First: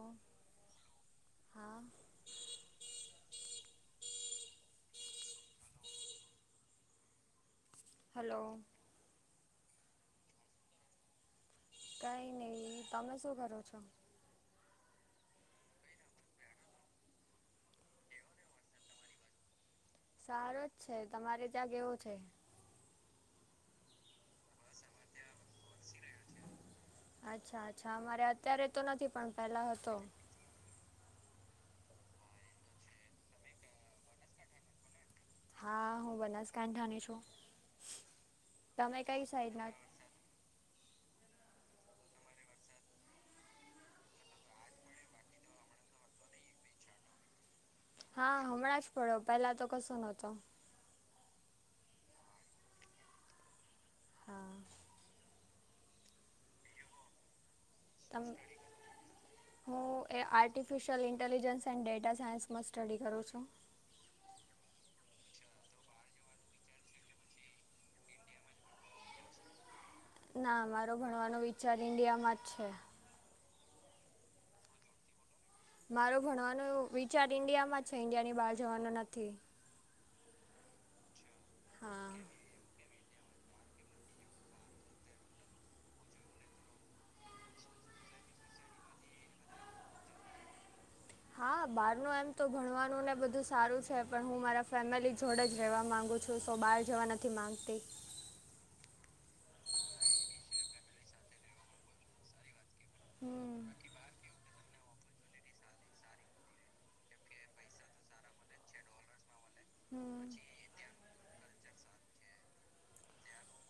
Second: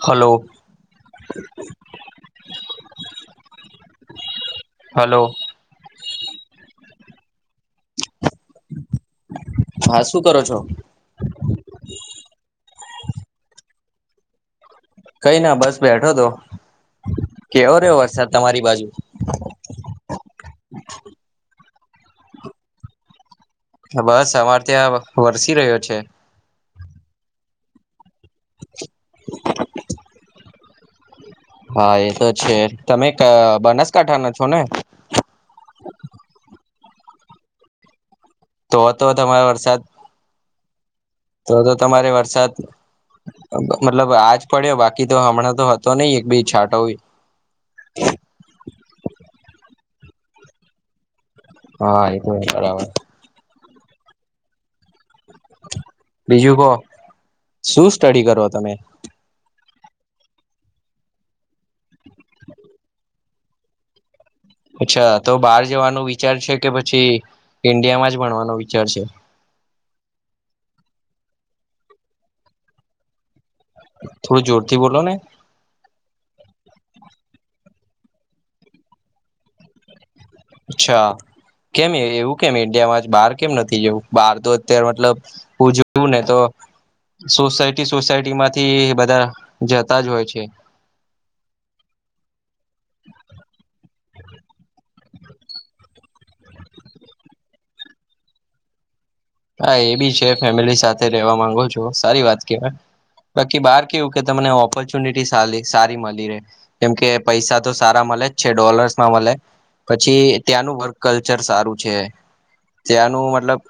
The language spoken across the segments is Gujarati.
હલો. હા હલો. હલો. હા શું કરો છો? કઈ નહી. તમે શું કરો છો? કઈ ના બસ બેઠો તો. કેવો રહ્યો વરસાદ તમારી બાજુ? સારો જ છે. તમારે ત્યાં કેવો છે? બસ અમારે ત્યાં વરસી રહ્યો છે. અચ્છા અચ્છા અમારે અત્યારે તો નથી પણ પેલા હતો. હા એ તો છે. તમે બનાસકાંઠા ના છો ને? હા હું બનાસકાંઠઠાની છું. તો તમે હતો કઈ તમારો સાઈડના વરસાદ તો તો તમારે વરસાદ મતલબ આજ પડ્યો બાકી તો હમણાં તો હતો નહિ એક બેી છાંટો. હા હમણાં જ પડ્યો પહેલા તો કશો નતો. હા એ તોય બરાબર. હા. બીજું કો. શું સ્ટડી તમ કરો તમે? હું એ આર્ટિફિશિયલ ઇન્ટેલિજન્સ એન્ડ ડેટા સાયન્સમાં સ્ટડી કરું છું. અચ્છા તો બહાર જવાનું વિચાર છે કે પછી ઈન્ડિયામાં જ ભણવાનો વિચાર છે. ના અમારો ભણવાનો વિચાર ઈન્ડિયામાં જ છે. થોડું જોરથી બોલોને. મારો ભણવાનો વિચાર ઈન્ડિયામાં છે ઈન્ડિયા ની બહાર જવાનો નથી. અચ્છા કેમ હા એવું કેમ ઈડિયામાં બહાર કેમ નથી જવું બહાર તો અત્યારે મતલબ ઉ જોવું ને તો સોસાયટી સોસાયટી માંથી બધા જતાજ હોય છે. હા બહાર ન એમ તો ભણવાનું ને બધું સારું છે પણ હું મારા ફેમિલી જોડે જ રહેવા માંગુ છું. છું સો બહાર જવા નથી માગતી. હા એ બી છે ફેમિલી સાથે રેવા માંગો છો સારી વાત કેવાય. હમ બાકી બહાર કેવું કે તમને ઓપોર્ચ્યુનિટી સારી મળી રહે. કેમ કે પૈસા તો સારા મળે જ છે ડોલર્સમાં મળે. હમ પછી ત્યાંનું વર્ક કલ્ચર સારું છે ત્યાંનું મતલબ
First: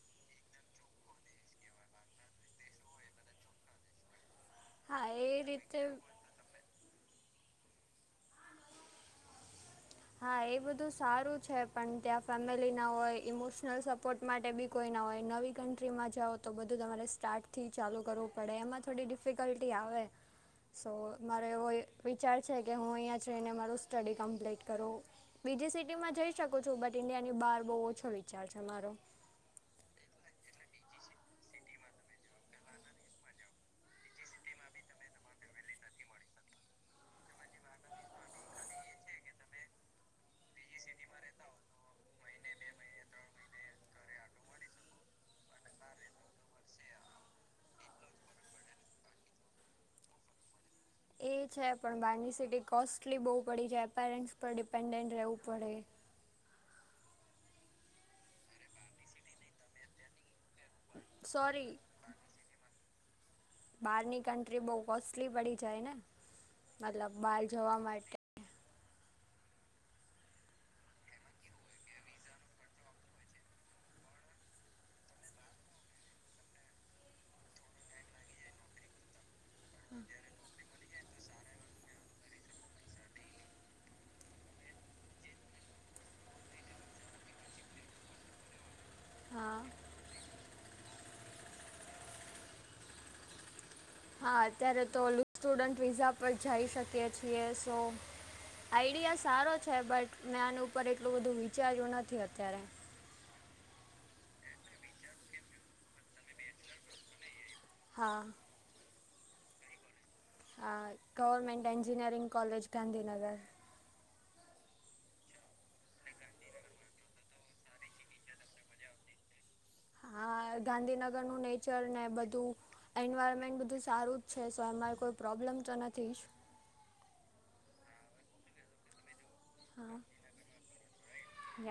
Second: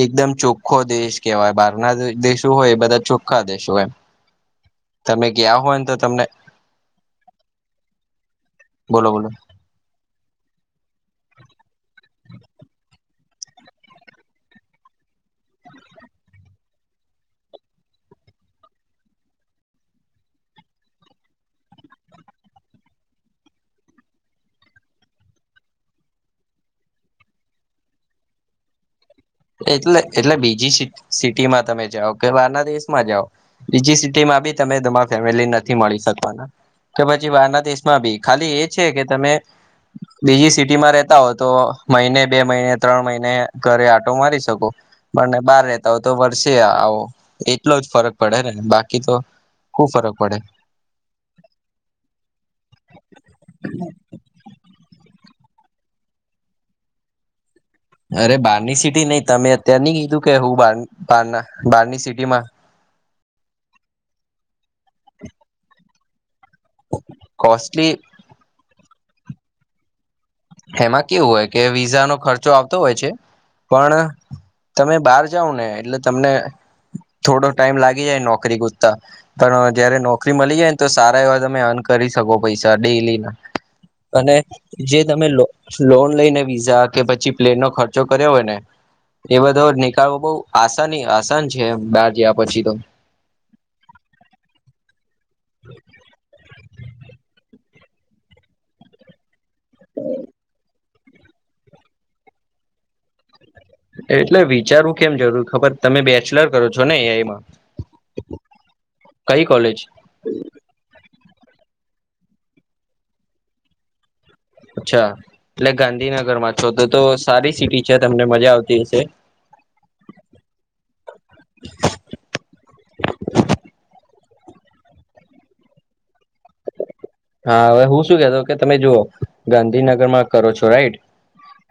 એકદમ ચોખ્ખો દેશ કેવાય બહાર ના દેશો હોય બધા ચોખ્ખા દેશો હોય. હા એ તમે ગયા રીતે હોય ને તો તમને બોલો બોલો. હા એ બધું સારું છે પણ ત્યાં ફેમિલી ના હોય ઇમોશનલ સપોર્ટ માટે બી કોઈ ના હોય નવી કન્ટ્રીમાં જાઓ તો બધું તમારે સ્ટાર્ટથી ચાલુ કરવું પડે એમાં થોડી ડિફ ડિફિકલ્ટી આવે. સો મારો એવો વિચાર છે કે હું અહીંયા જઈને મારું સ્ટડી કમ્પ્લીટ તો બીજી સિટીમાં જઈ શકું છું બટ ઇન્ડિયાની બહાર બહુ ઓછો વિચાર છે મારો. એટલે એટલે બીજી સિટી માં તમે જાઓ કે બહારના દેશમાં જાઓ. બીજી સિટી માં બી તમે તમારી ફેમલી ને મળી શકો કે પછી બહારના દેશમાં ભી ખાલી એ છે કે તમે બીજી સિટી માં રેતા હો તો મહિને બે મહિને ત્રણ મહિને ઘરે આ ટો મારી શકો. મને બાર રહેતા હો તો વર્ષે આવો એટલો જ ફરક પડે ને બાકી તો ખુબ ફરક પડે. એ છે પણ બહારની સિટી કોસ્ટલી બહુ પડી જાય પેરેન્ટ્સ પર ડિપેન્ડન્ટ રહેવું પડે. અરે બારની સિટી નહી તમે અત્યાર ની કીધું કે હું બાર સોરી બારની સિટી માં બહાર ની કન્ટ્રી બહુ કોસ્ટલી પડી જાય ને મતલબ બહાર જવા કોસ્ટલી માટે એમાં કેવું હોય કે વિઝા નો ખર્ચો આવતો હોય છે પણ તમે બહાર જાાવ ને એટલે તમને થોડો ટાઈમ લાગી જાય નોકરી ગોતતા પણ જયારે નોકરી મળી જાયને તો સારા એવા તમે અર્ન કરી શકો પૈસા ડેલી ના અને જે તમે લોન લઈને વિઝા કે પછી પ્લેન નો ખર્ચો કર્યો હોય ને એ હા બધો નીકળવો બહુ આસાની આસાન છે બહાર જયા પછી તો હા અત્યારે તો સ્ટુડન્ટ વિઝા પર જઈ શકીએ છીએ. તો આઈડિયા સારો છે બટ મેં આનું પર એટલું બધું વિચાર્યું નથી અત્યારે. એટલે વિચારવું કેમ જરૂર ખબર તમે બેચલર કરો છો ને એઈમાં હા. કઈ કોલેજ હ ગવર્મેન્ટ એન્જિનીિયરીંગ કોલેજ ગાંધીનગર અચ્છા એટલે ગાંધીનગર માં છો તો તો સારી સિટી છે તમને મજા આવતી હશે. હા ગાંધીનગરનું નેચર ને બધું એન્વાયરમેન્ટ બધું સારું જ છે સ એમાંરે કોઈ પ્રોબ્લેમ તો નથી જ હા હવે હું શું કેતો કે તમે જુઓ હા ગાંધીનગર માં કરો છો રાઈટ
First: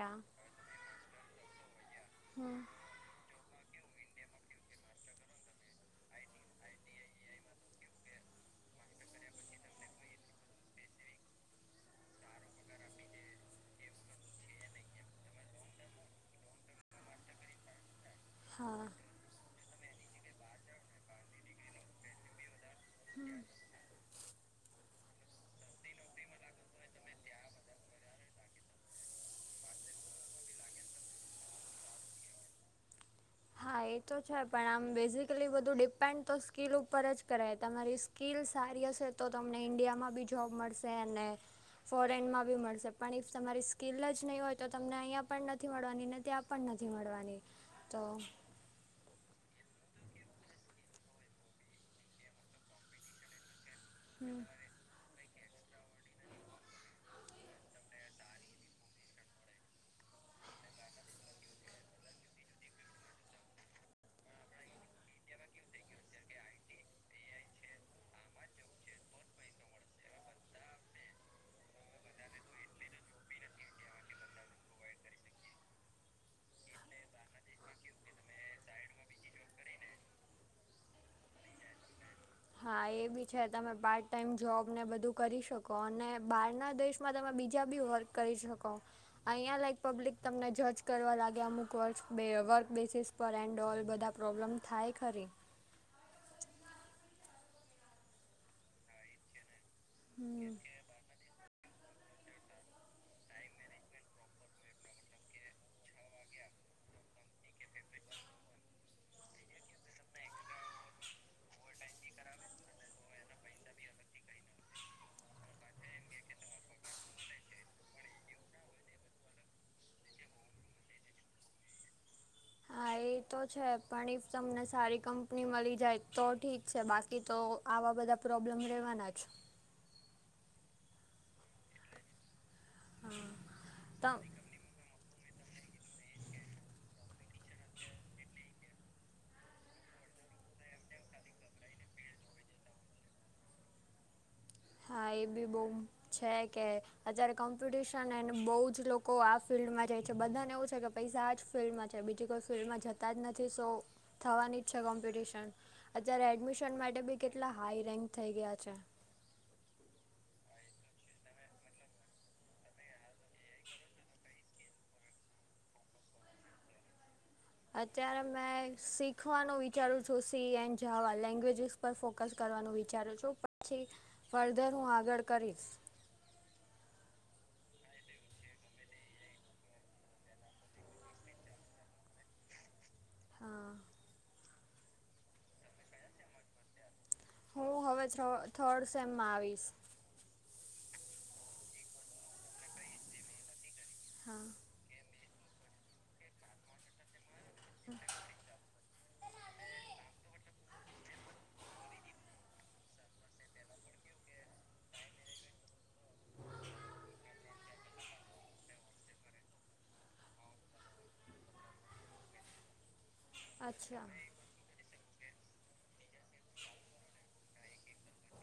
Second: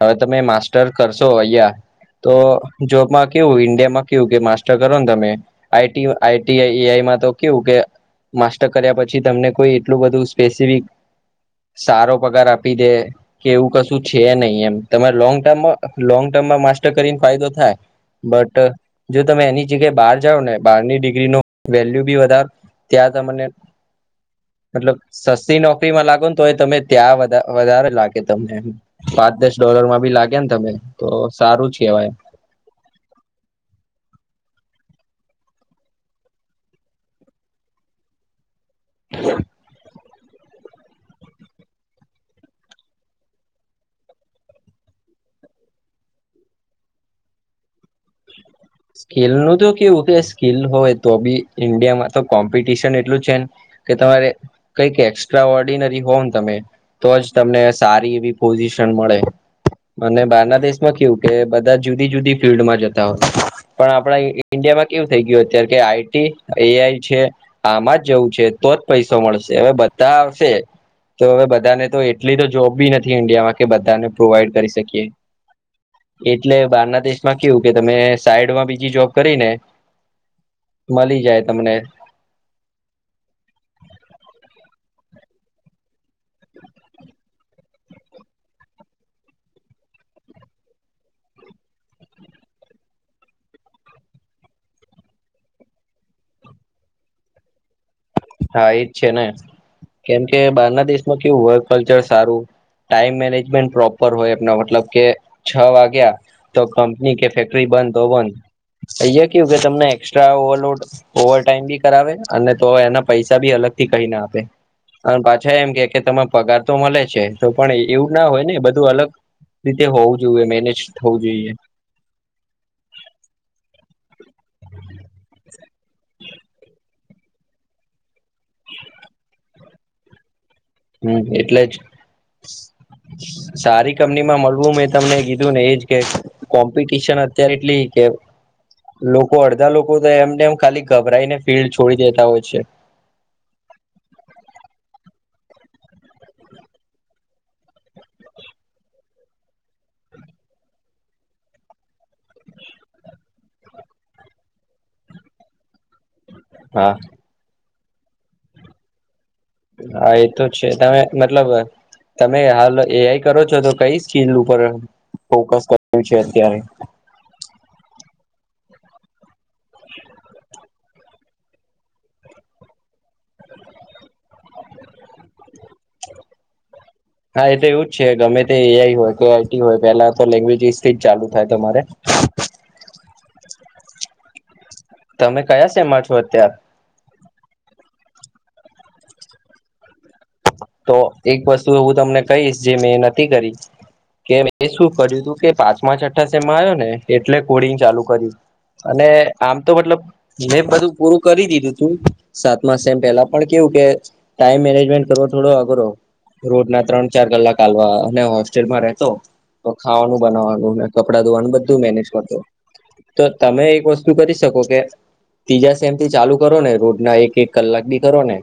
હવે તમે માસ્ટર કરશો અહયા તો હમ જોબમાં કેવું ઇન્ડિયામાં કેવું કે માસ્ટર કરો ને તમે આ આઈટી આઈમાં તો કેવું કે માસ્ટર કર્યા પછી તમને કોઈ એટલું બધું સ્પેસિફિક સારો પગાર આપી દે કે એવું કશું છે નહી એમ તમારે લોંગ ટર્મ લોંગ ટર્મમાં માસ્ટર કરીને ફાયદો થાય બટ હા જો તમે એની જગ્યાએ બહાર જાઓ ને બહારની ડિગ્રી ન વેલ્યુ બી વધારો ત્યાં તમને મતલબ સસ્તી નોકરીમાં લાગો ને તો એ તમે ત્યાં વધારે લાગે તમને એમ પાંચ દસ ડોલર માં ભી લાગે ને તમે તો સારું જ કેવાયમ હા એ તો છે પણ આમ બેઝિકલી બધું ડિપેન્ડ તો સ્કીિલ ઉપર જ કરાય તમારી સ્કીિલ સારી હશે તો તમને ઇન્ડિયામાં બી જોબ મળશે અને ફોરેનમાં બી મળશે પણ ઇફ તમારી સ્કીિલ જ નહીં હોય તો તમને અહીંયા પણ નથી મળવાની નથી ત્યાં પણ નથી મળવાની. તો સ્કીલ નું તો કેવું કે સ્કીલ હોય તો બી ઇન્ડિયામાં તો કોમ્પિટિશન એટલું છે ને કે તમારે હમ કઈક એક્સ્ટ્રા ઓર્ડિનરી હોવ ને તમે તો જ તમને સારી એવી પોઝિશન મળે. મને બહારના દેશમાં કેવું કે બધા જુદી જુદી ફિલ્ડમાં જતા હોય પણ આપડા ઈન્ડિયામાં એવું થઈ ગયું અત્યારે કે આઈટી એઆઈ છે. આમાં જ જવું છે તો જ પૈસો મળશે હવે બધા આવશે તો હવે બધાને તો એટલી તો જોબ બી નથી ઇન્ડિયામાં કે બધાને પ્રોવાઈડ કરી શકીએ એટલે બારના દેશ માં કેવું કે તમે સાઈડમાં બીજી જોબ કરીને મલી જાય તમને હા એ બી છે તમે પાર્ટ ટાઈમ જોબ ને બધું કરી શકો અને બહાર ના દેશમાં તમે બીજા બી વર્ક કરી શકો. અહીંયા લાઈક પબ્લિક તમને જજ કરવા લાગે અમુક વર્ક વર્ક બેસીસ પર એન્ડ ઓલ બધા પ્રોબ્લેમ થાય ખરી. હા એજ છે ને કેમ કે હમ બારના દેશમાં કેવું હોય કલ્ચર સારું ટાઈમ મેનેજમેન્ટ પ્રોપર હોય મતલબ કે છ વાગ્યા તો કંપની કે ફેક્ટરી બંધ હો બંધ કે તમને એસ્ટ્રા ઓવરલોડ ઓવર ટાઈમ બી કરાવે અને તો એના પૈસા બી અલગથી કહી ના આપે અને પાછા એમ કે કે તમે પગાર તો મળે છે તો પણ એવું ના હોય ને બધું અલગ રીતે હોવું જોઈએ મેનેજ થવું જોઈએ. હા એ તો છે પણ ઈફ તમને સારી કંપની મળી જાય તો ઠીક છે બાકી તો આવા બધા પ્રોબ્લેમ રહેેવાના જ. હમ એટલે જ સારી ત કંપનીમાં મળવું મે તમને કીધું ને એજ કે કોમ્પિટશન અત્યારે એટલી કે લોકો અડધા લોકો તો એમને એમ ખાલી ગભરાઈને ફિલ્ડ છોડી દેતા હોય છે. હા એ બી બઉ છે કે અત્યારે કોમ્પિટિશનને બહુ જ લોકો આ ફિલ્ડમાં જાય છે બધાને એવું છે કે પૈસા આ જ ફિલ્ડમાં છે બીજી કોઈ ફિલ્ડમાં જતા જ નથી સો થવાની જ છે કોમ્પિટિશન અત્યારે એડમિશન હા માટે બી કેટલા હાઈ રેન્ક થઈ ગયા છે. હા એ તો છે તમે મતલબ તમે હાલ એઆઈ કરો છો તો કઈ સ્કીલ ઉ પર ફોકસ કર્યું છે અત્યારે? અત્યારે મેં શીખવાનું વિચારું છું સી એન્ જાવા લેંગ્વેજ પર ફોકસ કરવાનું વિચારું છું પછી ફળધર હું આગળ કરીશ. હા એ તો એવું જ છે ગમે તે એઆઈ હોય કે આઈટી હોય પેલા તો લેંગ્વેજ થીજ ચાલુ થાય. તમારે હા તમે કયા સેમાં છો અત્ય્યારે? હું હવે થર્ડ સેમમાં આવીશ. તો એક વસ્તુ હવું તમને કહીશ જે મેં નથી કરી. કે હા એ શું કર્યું તું કે પાંચમા છઠ્ઠા સેમમાં આવ્યો ને એટલે કોડિંગ ચાલુ કર્યું અને આમ તો મતલબ મે બધું પૂરું કરી દીધું તું સાતમા સેમ પહેલા પણ કેવું કે ટાઈમ મેનેજમેન્ટ કરો થોડો અઘરો. રોજ ના ત્રણ ચાર કલાક ચાલવા અને હોસ્ટેલમાં રહેતો તો ખાવાનું બનાવવાનું ને કપડાં ધોવાનું બધું મેનેજ કરતો. તો તમે એક અચ્છા વસ્તુ કરી શકો કે ત્રીજા સેમથી ચાલુ કરો ને રોજના એક એક કલાક બી કરો ને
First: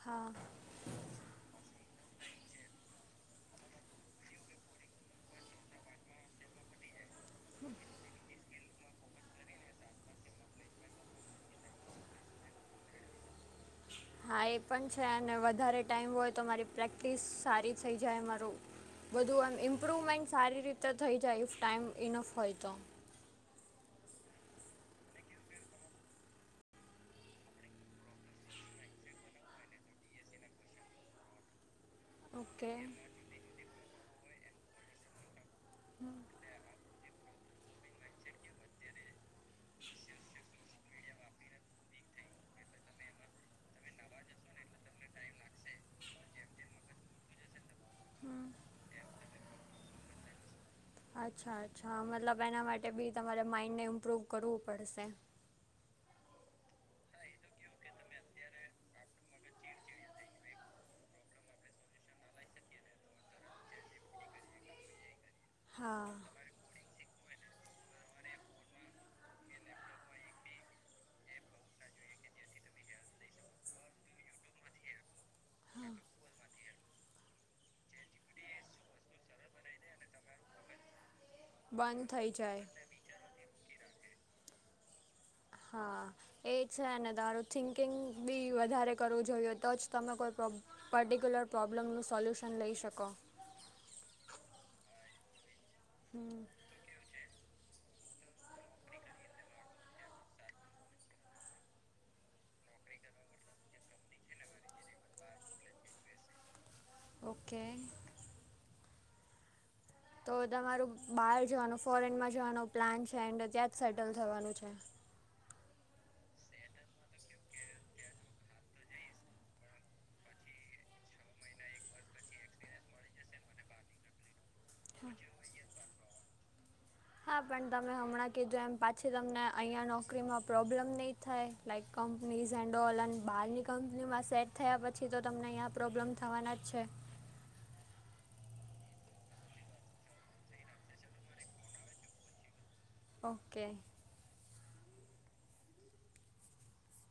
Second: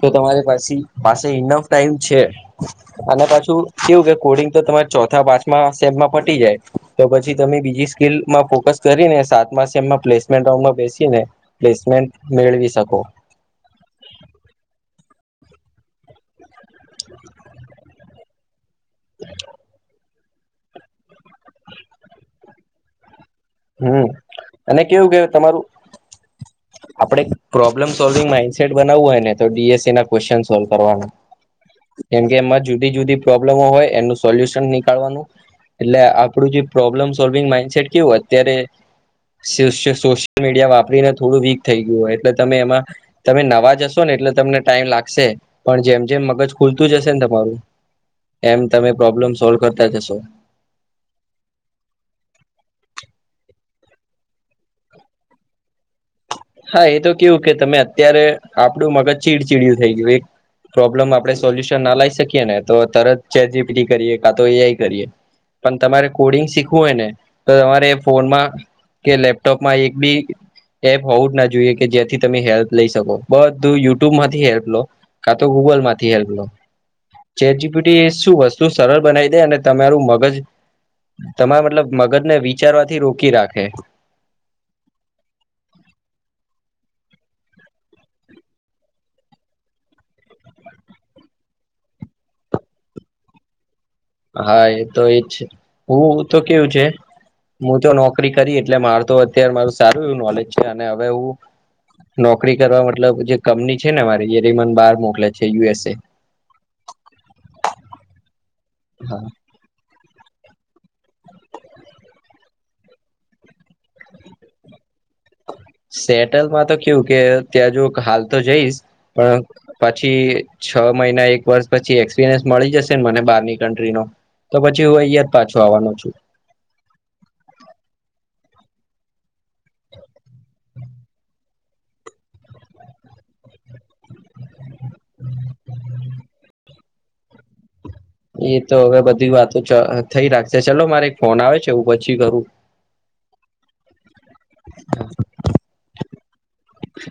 તો હા તમારે પાસે પાસે ઇન્નફ ટાઈમ છે. અને પાછું કેવું કે કોડિંગ તો તમારે ચોથા પાંચમા સેમમાં પટી જાય. તો પછી તમે બીજી સ્કીલમાં ફોકસ કરીને સાતમા સેમમાં પ્લેસમેન્ટ રાઉન્ડમાં બેસીને પ્લેસમેન્ટ મેળવી શકો. હા એ પણ છે અને વધારે ટાઈમ હોય તો મારી પ્રેક્ટિસ સારી થઇ જાય મારું બધું એમ ઇમ્પ્રુવમેન્ટ સારી રીતે થઈ જાય ઇ ટાઈમ ઇનફ હોય તો હમ અને કેવું કેય તમારું આપડે પ્રોબ્લમ સોલ્વિંગ માઈન્ડસેટ બનાવવું હોય ને તો ડીએસસી ના ક્વેશ્ચન સોલ્વ કરવાના [unintelligible] કેમકે એમાં ઓકે જુદી જુદી પ્રોબ્લેમો હોય એમનું સોલ્યુશન નીકાળવાનું એટલે આપણું જે પ્રોબ્લેમ સોલ્વિંગ માઈન્ડસેટ કેવું અત્યારે સોશિયલ મીડિયા વાપરીને થોડું વીક થઈ ગયું હોય એટલે તમે એમાં તમે નવા જશો ને એટલે તમને ટાઈમ લાગશે પણ જેમ જેમ મગજ ખુલતું જશે ને તમારું એમ તમે પ્રોબ્લેમ સોલ્વ કરતા જશો અચ્છા અચ્છા મતલબ એના માટે બી તમારે માઇન્ડને ઇમ્પ્રૂવ કરવું પડશે હા એ તો કેવું કે તમે અત્યારે આપડું મગજ ચીડચીડયું થઈ ગયું એક પ્રોબ્લેમ આપડે સોલ્યુશન ના લઈ શકીએ ને તો તરત ચે જીપી કરીએ કા તો એઆઈ કરીએ [unintelligible] પણ તમારે કોડિંગ શીખવું હોય ને તો તમારે ફોનમાં કે લેપટોપમાં એક બી એપ હોવું જ ના જોઈએ કે જે્યાંથી તમે હેલ્પ લઈ શકો બધું યુટ્યુબ માંથી હેલ્પ લો કા તો ગૂગલ માંથી હેલ્પ લો ચેજીીપીટી શું વસ્તુ સરળ બનાવી દે અને તમારું મગજ તમારા મતલબ બંધ થઈ મગજને જાય વિચારવાથી રોકી રાખે હા એ છે ને તમારું થિંકિંગ બી વધારે કરવું જોઈએ તો જ તમે કોઈ પ્રોબ પર્ટિક્યુલર પ્રોબ્લમનું સોલ્યુશન લઈ શકો હા એ તો એજ છે હું હમ તો કેવું છે હું તો નોકરી કરી એટલે માર તો અત્યારે મારું સારું એવું નોલેજ છે અને હવે હું નોકરી કરવા મતલબ જે કંપની છે ને મારી જે રમન બાર મોકલે છે યુએસ એ ઓકે હા તો તમારું બહાર જવાનું ફોરેનમાં જવાનું પ્લાન છે એન્ડ ત્યાં જ સેટલ થવાનું છે સેટલમાં તો કેવું કે ત્યાં જો હાલ તો જઈશ પણ પછી છ મહિના એક વર્ષ પછી એક્સપિરિયન્સ મળી જશે ને મને બારની કન્ટ્રીનો તો પછી હું અહંયા જ પાછો આવવાનો છું હા પણ તમે હમણાં કીધું એમ પાછી તમને અહીંયા નોકરીમાં પ્રોબ પ્રોબ્લેમ નહીં થાય લાઈક કંપનીઝ એન્ડ ઓલન બહારની કંપનીમાં સેટ થયા પછી પછી તો તમને અહીંયા પ્રોબ્લેમ થવાના જ છે એ તો હવે બધી વાતો થઈ રાખશે ચલો મારે એક ફોન આવે છે હું પછી કરરું ઓકે હ